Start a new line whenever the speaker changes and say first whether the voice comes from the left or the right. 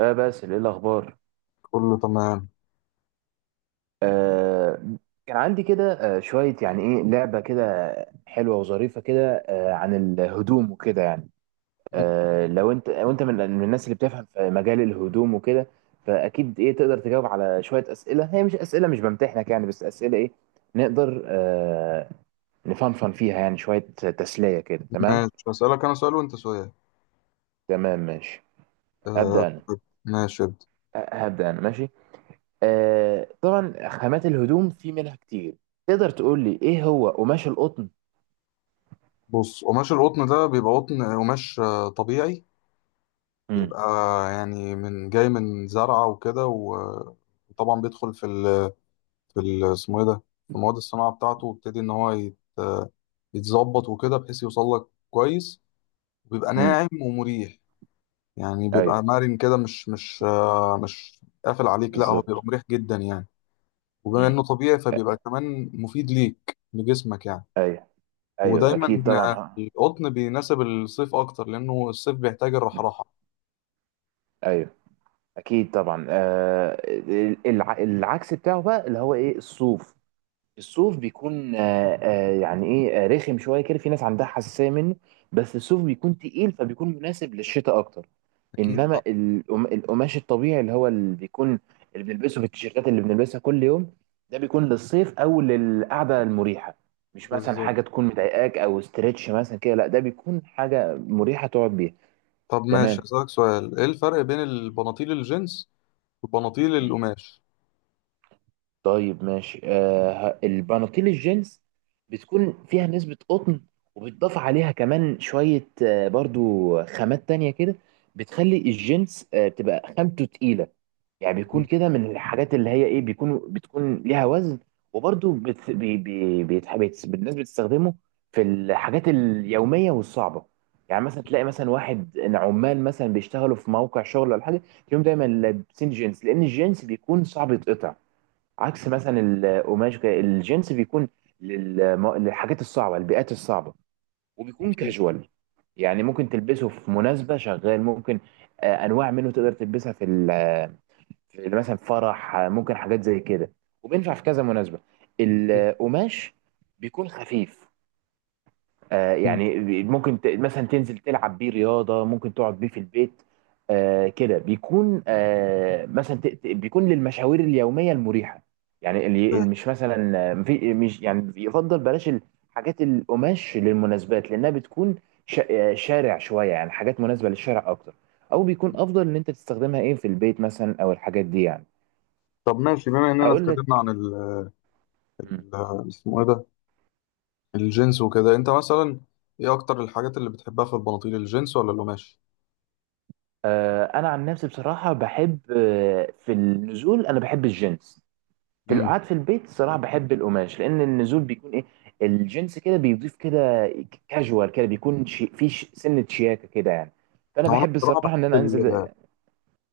right: اه باسل ايه الاخبار؟
left: كله تمام.
right: آه كان عندي كده شويه يعني لعبه كده حلوه وظريفه كده عن الهدوم وكده يعني.
left: مم.
right: لو انت وانت من الناس اللي بتفهم في مجال الهدوم وكده، فاكيد تقدر تجاوب على شويه اسئله، هي مش اسئله، مش بمتحنك يعني، بس اسئله نقدر نفنفن فيها يعني شويه، تسليه كده. تمام
left: ماشي، هسألك أنا سؤال وأنت سؤال.
right: تمام ماشي. ابدا انا.
left: طيب. ماشي، ابدأ.
right: هبدا انا ماشي. طبعا خامات الهدوم في منها كتير، تقدر تقول لي ايه هو قماش القطن؟
left: بص، قماش القطن ده بيبقى قطن قماش طبيعي،
right: امم.
left: بيبقى يعني من جاي من زرعة وكده وطبعا بيدخل في ال، اسمه إيه ده، في مواد الصناعة بتاعته، ويبتدي إن هو يتظبط وكده بحيث يوصل لك كويس، وبيبقى
right: امم.
left: ناعم ومريح. يعني بيبقى
right: ايوه.
left: مرن كده، مش قافل عليك، لا هو
right: بالظبط.
left: بيبقى مريح جدا يعني. وبما
right: مم.
left: انه طبيعي فبيبقى كمان مفيد ليك لجسمك يعني.
right: ايوه، ايوه
left: ودايما
right: اكيد طبعا. ها.
left: القطن بيناسب الصيف اكتر لانه الصيف بيحتاج
right: مم.
left: الرحراحه.
right: ايوه اكيد طبعا. العكس بتاعه بقى اللي هو ايه، الصوف. الصوف بيكون يعني ايه، رخم شويه كده، في ناس عندها حساسيه منه، بس الصوف بيكون تقيل فبيكون مناسب للشتاء اكتر.
left: اكيد طبعا.
right: انما القماش الطبيعي اللي هو اللي بيكون، اللي بنلبسه في التيشيرتات اللي بنلبسها كل يوم، ده بيكون للصيف او للقعده المريحه، مش مثلا
left: بالظبط.
right: حاجه تكون مضايقاك او استرتش مثلا كده، لا ده بيكون حاجه مريحه تقعد بيها.
left: طب ماشي،
right: تمام.
left: اسالك سؤال: ايه الفرق بين البناطيل الجينز وبناطيل
right: مم.
left: القماش؟
right: طيب ماشي. البناطيل الجينز بتكون فيها نسبة قطن، وبتضاف عليها كمان شوية برضو خامات تانية كده، بتخلي الجينز بتبقى خامته تقيلة، يعني بيكون
left: مم.
right: كده من الحاجات اللي هي ايه، بتكون ليها وزن. وبرده بت... بي... بي... بيتح... بيت... الناس بتستخدمه في الحاجات اليوميه والصعبه. يعني مثلا تلاقي مثلا واحد، إن عمال مثلا بيشتغلوا في موقع شغل ولا حاجه، تلاقيهم دايما لابسين جينز، لان الجينز بيكون صعب يتقطع عكس مثلا القماش كده. الجينز بيكون للحاجات الصعبه، البيئات الصعبه، وبيكون
left: اكيد.
right: كاجوال، يعني ممكن تلبسه في مناسبه، شغال ممكن، انواع منه تقدر تلبسها في في مثلا فرح، ممكن حاجات زي كده، وبينفع في كذا مناسبة. القماش بيكون خفيف،
left: مم.
right: يعني ممكن مثلا تنزل تلعب بيه رياضة، ممكن تقعد بيه في البيت، كده بيكون مثلا بيكون للمشاوير اليومية المريحة. يعني اللي مش مثلا مش يعني، يفضل بلاش الحاجات القماش للمناسبات، لأنها بتكون شارع شوية، يعني حاجات مناسبة للشارع أكتر، أو بيكون أفضل إن أنت تستخدمها إيه في البيت مثلا أو الحاجات دي يعني.
left: طب ماشي، بما اننا
right: هقول
left: اتكلمنا عن
right: لك. مم.
left: اسمه ايه ده، الجينز وكده، انت مثلا ايه اكتر الحاجات اللي بتحبها، في البناطيل الجينز ولا القماش؟
right: انا عن نفسي بصراحه بحب، في النزول انا بحب الجينز، في
left: امم.
right: القعاد في البيت صراحه بحب القماش، لان النزول بيكون ايه، الجينز كده بيضيف كده كاجوال كده، بيكون شي في سنه شياكه كده يعني، فانا
left: هو انا
right: بحب
left: بصراحه
right: الصراحه ان انا
left: بحب
right: انزل.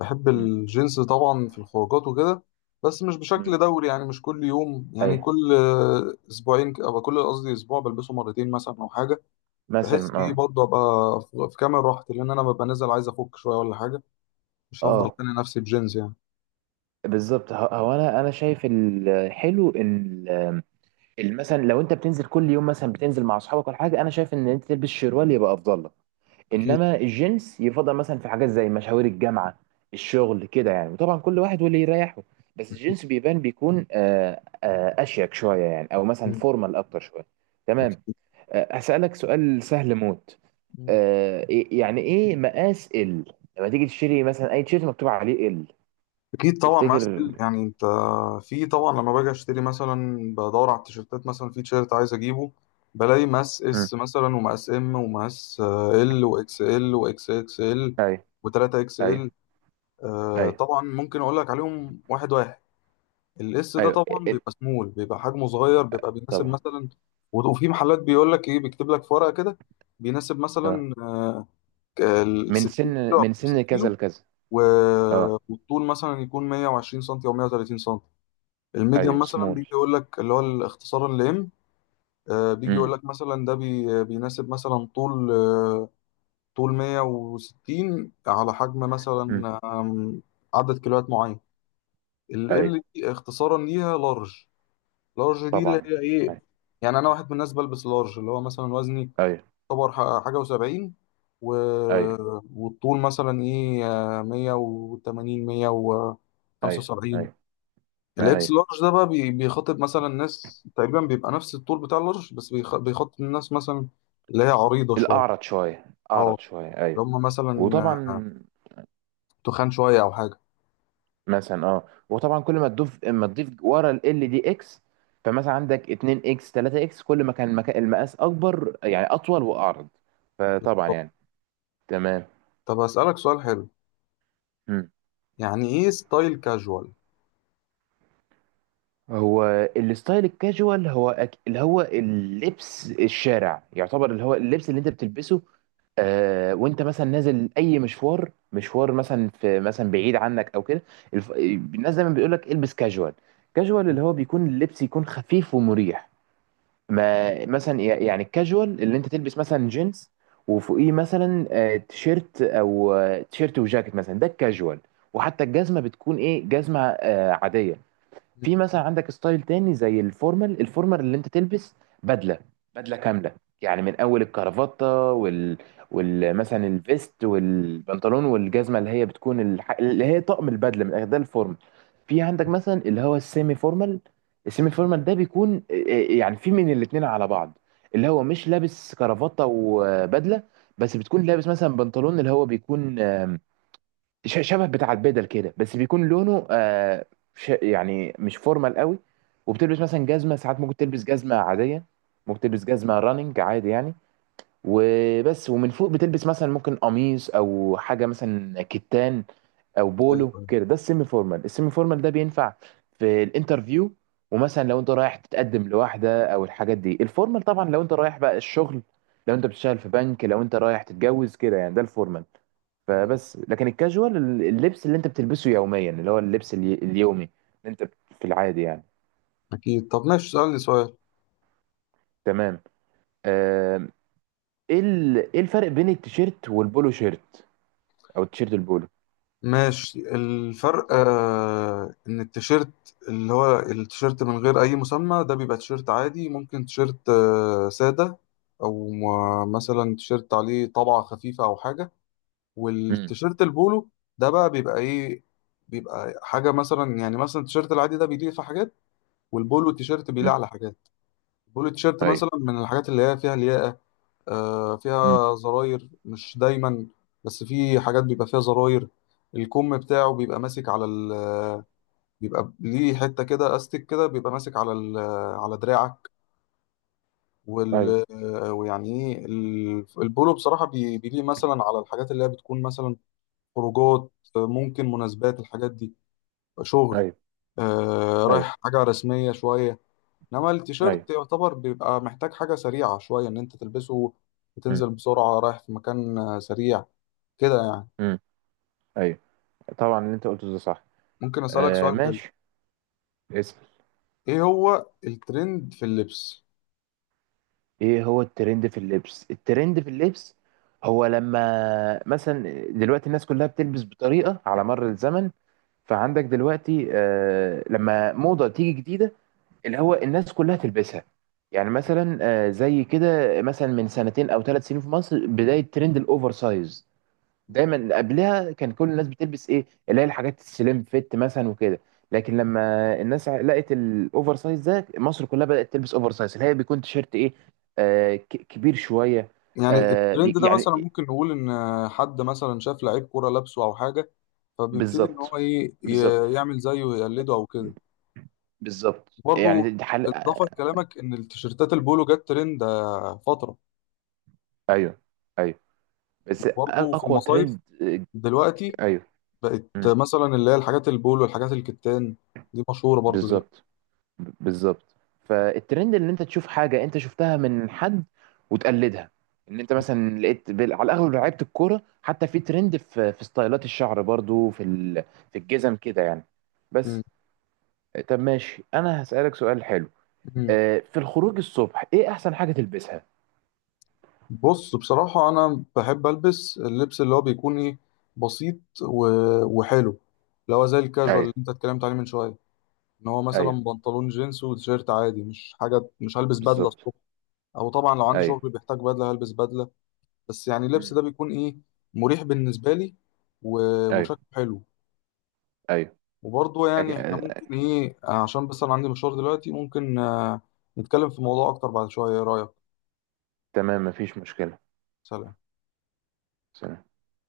left: بحب
right: مم.
left: الجنس طبعا في الخروجات وكده، بس مش بشكل
right: مم.
left: دوري، يعني مش كل يوم، يعني
right: ايوه.
left: كل اسبوعين، أو كل، قصدي اسبوع، بلبسه مرتين مثلا او حاجه، بحيث
right: مثلا
left: ايه
right: اه.
left: برضه ابقى في كامل راحتي، لان انا ببقى نازل عايز افك شويه ولا حاجه، مش هفضل
right: اه
left: خانق نفسي بجينز يعني.
right: بالظبط. هو انا شايف الحلو ان ال- مثلا لو انت بتنزل كل يوم، مثلا بتنزل مع اصحابك ولا حاجه، انا شايف ان انت تلبس شروال يبقى افضل لك.
left: اكيد.
right: انما الجنس يفضل مثلا في حاجات زي مشاوير الجامعه، الشغل كده يعني، وطبعا كل واحد واللي يريحه، بس الجنس بيبان بيكون اشيك شويه يعني، او مثلا
left: اكيد.
right: فورمال اكتر شويه. تمام.
left: اكيد.
right: هسالك سؤال سهل موت. يعني ايه مقاس ال، لما تيجي تشتري مثلا اي تيشيرت مكتوب عليه ال،
left: اكيد طبعا، معايا
right: تفتكر؟
left: سكيل. يعني انت في، طبعا لما باجي اشتري مثلا، بدور على التيشيرتات، مثلا في تيشيرت عايز اجيبه، بلاقي مقاس
right: مم.
left: اس مثلا، ومقاس ام، ومقاس ال واكس ال، واكس اكس ال،
right: ايوه.
left: و3 اكس ال.
right: ايوه. ايوه.
left: طبعا ممكن اقول لك عليهم واحد واحد. الاس ده
right: ايوه. إيه-
left: طبعا
right: إيه،
left: بيبقى سمول، بيبقى حجمه صغير، بيبقى بيناسب
right: طبعا.
left: مثلا، وفي محلات بيقول لك ايه، بيكتب لك في ورقه كده: بيناسب
right: اه.
left: مثلا ال
right: من
left: 60 كيلو
right: سن،
left: او
right: من
left: 50
right: سن كذا
left: كيلو،
right: لكذا.
left: و...
right: اه.
left: والطول مثلا يكون 120 سم او 130 سم. الميديم
right: ايوه
left: مثلا
right: سمول.
left: بيجي يقول لك، اللي هو الاختصار اللي ام، بيجي يقول
right: امم.
left: لك مثلا ده بيناسب مثلا، طول 160، على حجم مثلا عدد كيلوات معين.
right: ايوه.
left: ال دي اختصارا ليها لارج. لارج دي اللي
right: طبعا.
left: هي ايه، يعني انا واحد من الناس بلبس لارج، اللي هو مثلا وزني
right: ايوه.
left: يعتبر حاجه و70، و...
right: ايوه.
left: والطول مثلا ايه 180،
right: ايوه.
left: 175.
right: ايوه. ما
left: الاكس
right: ايوه.
left: لارج ده بقى بيخاطب مثلا ناس تقريبا، بيبقى نفس الطول بتاع اللارج، بس بيخاطب الناس مثلا اللي هي عريضة شوية،
right: الاعرض شويه.
left: اه،
right: اعرض شويه ايوه.
left: اللي هم مثلا
right: وطبعا
left: تخان شوية أو حاجة.
right: مثلا اه. وطبعا كل ما تضيف ورا ال دي اكس، فمثلا عندك 2 اكس 3 اكس، كل ما كان المقاس اكبر، يعني اطول واعرض، فطبعا يعني. تمام.
left: طب أسألك سؤال حلو:
right: مم.
left: يعني إيه ستايل كاجوال؟
right: هو الستايل الكاجوال هو اللي هو اللبس الشارع يعتبر، اللي هو اللبس اللي انت بتلبسه وانت مثلا نازل اي مشوار، مثلا في مثلا بعيد عنك او كده. الناس دايما بيقول لك البس كاجوال. كاجوال اللي هو بيكون اللبس يكون خفيف ومريح. ما مثلا يعني الكاجوال اللي انت تلبس مثلا جينز وفوقيه مثلا تيشيرت او تيشيرت وجاكيت مثلا، ده الكاجوال، وحتى الجزمه بتكون ايه، جزمه عاديه. في مثلا عندك ستايل تاني زي الفورمال. الفورمال اللي انت تلبس بدله، بدله كامله، يعني من اول الكرافته وال مثلا الفيست والبنطلون والجزمه اللي هي بتكون اللي هي طقم البدله من الآخر، ده الفورمال. في عندك مثلا اللي هو السيمي فورمال. السيمي فورمال ده بيكون يعني في من الاتنين على بعض، اللي هو مش لابس كرافته وبدله، بس بتكون لابس مثلا بنطلون اللي هو بيكون شبه بتاع البدل كده، بس بيكون لونه آه ش يعني مش فورمال قوي. وبتلبس مثلا جزمه، ساعات ممكن تلبس جزمه عاديه، ممكن تلبس جزمه راننج عادي يعني. وبس. ومن فوق بتلبس مثلا ممكن قميص او حاجه مثلا كتان او بولو
left: أيوه.
right: كده، ده السيمي فورمال. السيمي فورمال ده بينفع في الانترفيو، ومثلا لو انت رايح تتقدم لواحده او الحاجات دي. الفورمال طبعا لو انت رايح بقى الشغل، لو انت بتشتغل في بنك، لو انت رايح تتجوز كده يعني، ده الفورمال.
left: أيوه.
right: فبس لكن الكاجوال اللبس اللي انت بتلبسه يوميا، اللي هو اللبس اليومي اللي انت في العادي يعني.
left: أكيد. طب ماشي، سألني سؤال.
right: تمام. آم، ايه ايه الفرق بين التيشيرت والبولو شيرت، او التيشيرت البولو؟
left: ماشي، الفرق ان التيشيرت، اللي هو التيشيرت من غير اي مسمى ده بيبقى تيشيرت عادي، ممكن تيشيرت سادة، او مثلا تيشيرت عليه طبعة خفيفة او حاجة.
right: امم.
left: والتيشيرت البولو ده بقى بيبقى ايه، بيبقى حاجة مثلا. يعني مثلا التيشيرت العادي ده بيليق في حاجات، والبولو التيشيرت بيليق
right: امم.
left: على حاجات. البولو التيشيرت
right: ايوه.
left: مثلا من الحاجات اللي هي فيها لياقة،
right: امم.
left: فيها زراير، مش دايما، بس في حاجات بيبقى فيها زراير. الكم بتاعه بيبقى ماسك على ال، بيبقى ليه حتة كده استك كده، بيبقى ماسك على ال، على دراعك،
right: ايوه.
left: وال، ويعني ايه البولو، بصراحة بيليه مثلا على الحاجات اللي هي بتكون مثلا خروجات، ممكن مناسبات، الحاجات دي شغل،
right: ايوه. ايوه.
left: رايح حاجة رسمية شوية. انما
right: ايوه.
left: التيشيرت يعتبر بيبقى محتاج حاجة سريعة شوية ان انت تلبسه
right: امم.
left: وتنزل بسرعة رايح في مكان سريع، كده يعني.
right: امم. ايوه، طبعا اللي انت قلته ده صح.
left: ممكن أسألك
right: آه
left: سؤال حلو:
right: ماشي.
left: إيه هو الترند في اللبس؟
right: ايه هو الترند في اللبس؟ الترند في اللبس هو لما مثلا دلوقتي الناس كلها بتلبس بطريقة على مر الزمن. فعندك دلوقتي لما موضة تيجي جديدة اللي هو الناس كلها تلبسها، يعني مثلا زي كده مثلا من سنتين او ثلاث سنين في مصر بداية ترند الاوفر سايز.
left: مم.
right: دايما قبلها كان كل الناس بتلبس ايه، اللي هي الحاجات السليم فيت مثلا وكده. لكن لما الناس لقت الاوفر سايز ده، مصر كلها بدأت تلبس اوفر سايز، اللي هي بيكون تيشيرت ايه، آه ك- كبير شوية.
left: يعني
right: آه بي
left: الترند ده
right: يعني
left: مثلا ممكن نقول إن حد مثلا شاف لعيب كورة لابسه أو حاجة، فبيبتدي إن هو
right: بالظبط.
left: إيه،
right: بالظبط.
left: يعمل زيه ويقلده أو كده.
right: بالظبط،
left: برضه
right: يعني دي حل.
left: إضافة لكلامك، إن التيشيرتات البولو جت ترند فترة.
right: ايوه. ايوه. بس
left: وبرضه في
right: اقوى
left: المصايف
right: ترند
left: دلوقتي
right: ايوه.
left: بقت
right: مم.
left: مثلا اللي هي الحاجات البولو، الحاجات الكتان، دي مشهورة برضه دلوقتي.
right: بالظبط. بالظبط. فالترند ان انت تشوف حاجه انت شفتها من حد وتقلدها، ان انت مثلا لقيت على الاغلب لعيبه الكوره، حتى في ترند في ستايلات الشعر برضو في في الجزم كده يعني.
left: مم.
right: بس. طب ماشي انا هسألك سؤال حلو،
left: مم.
right: في الخروج الصبح ايه احسن حاجه تلبسها؟
left: بص، بصراحة أنا بحب ألبس اللبس اللي هو بيكون إيه، بسيط و... وحلو، اللي هو زي الكاجوال اللي
right: ايوه.
left: أنت اتكلمت عليه من شوية، إن هو مثلا
right: ايوه
left: بنطلون جينز وتيشيرت عادي، مش حاجة، مش هلبس بدلة
right: بالظبط.
left: الصبح. أو طبعا لو عندي
right: ايوه.
left: شغل بيحتاج بدلة هلبس بدلة. بس يعني اللبس
right: مم.
left: ده بيكون إيه، مريح بالنسبة لي و...
right: ايوه.
left: وشكله حلو.
right: ايوه
left: وبرضه
right: أك...
left: يعني إحنا ممكن
right: اكيد.
left: إيه، عشان بس أنا عندي مشوار دلوقتي، ممكن نتكلم في الموضوع أكتر بعد شوية. إيه رأيك؟
right: تمام مفيش مشكله.
left: سلام.
right: سلام.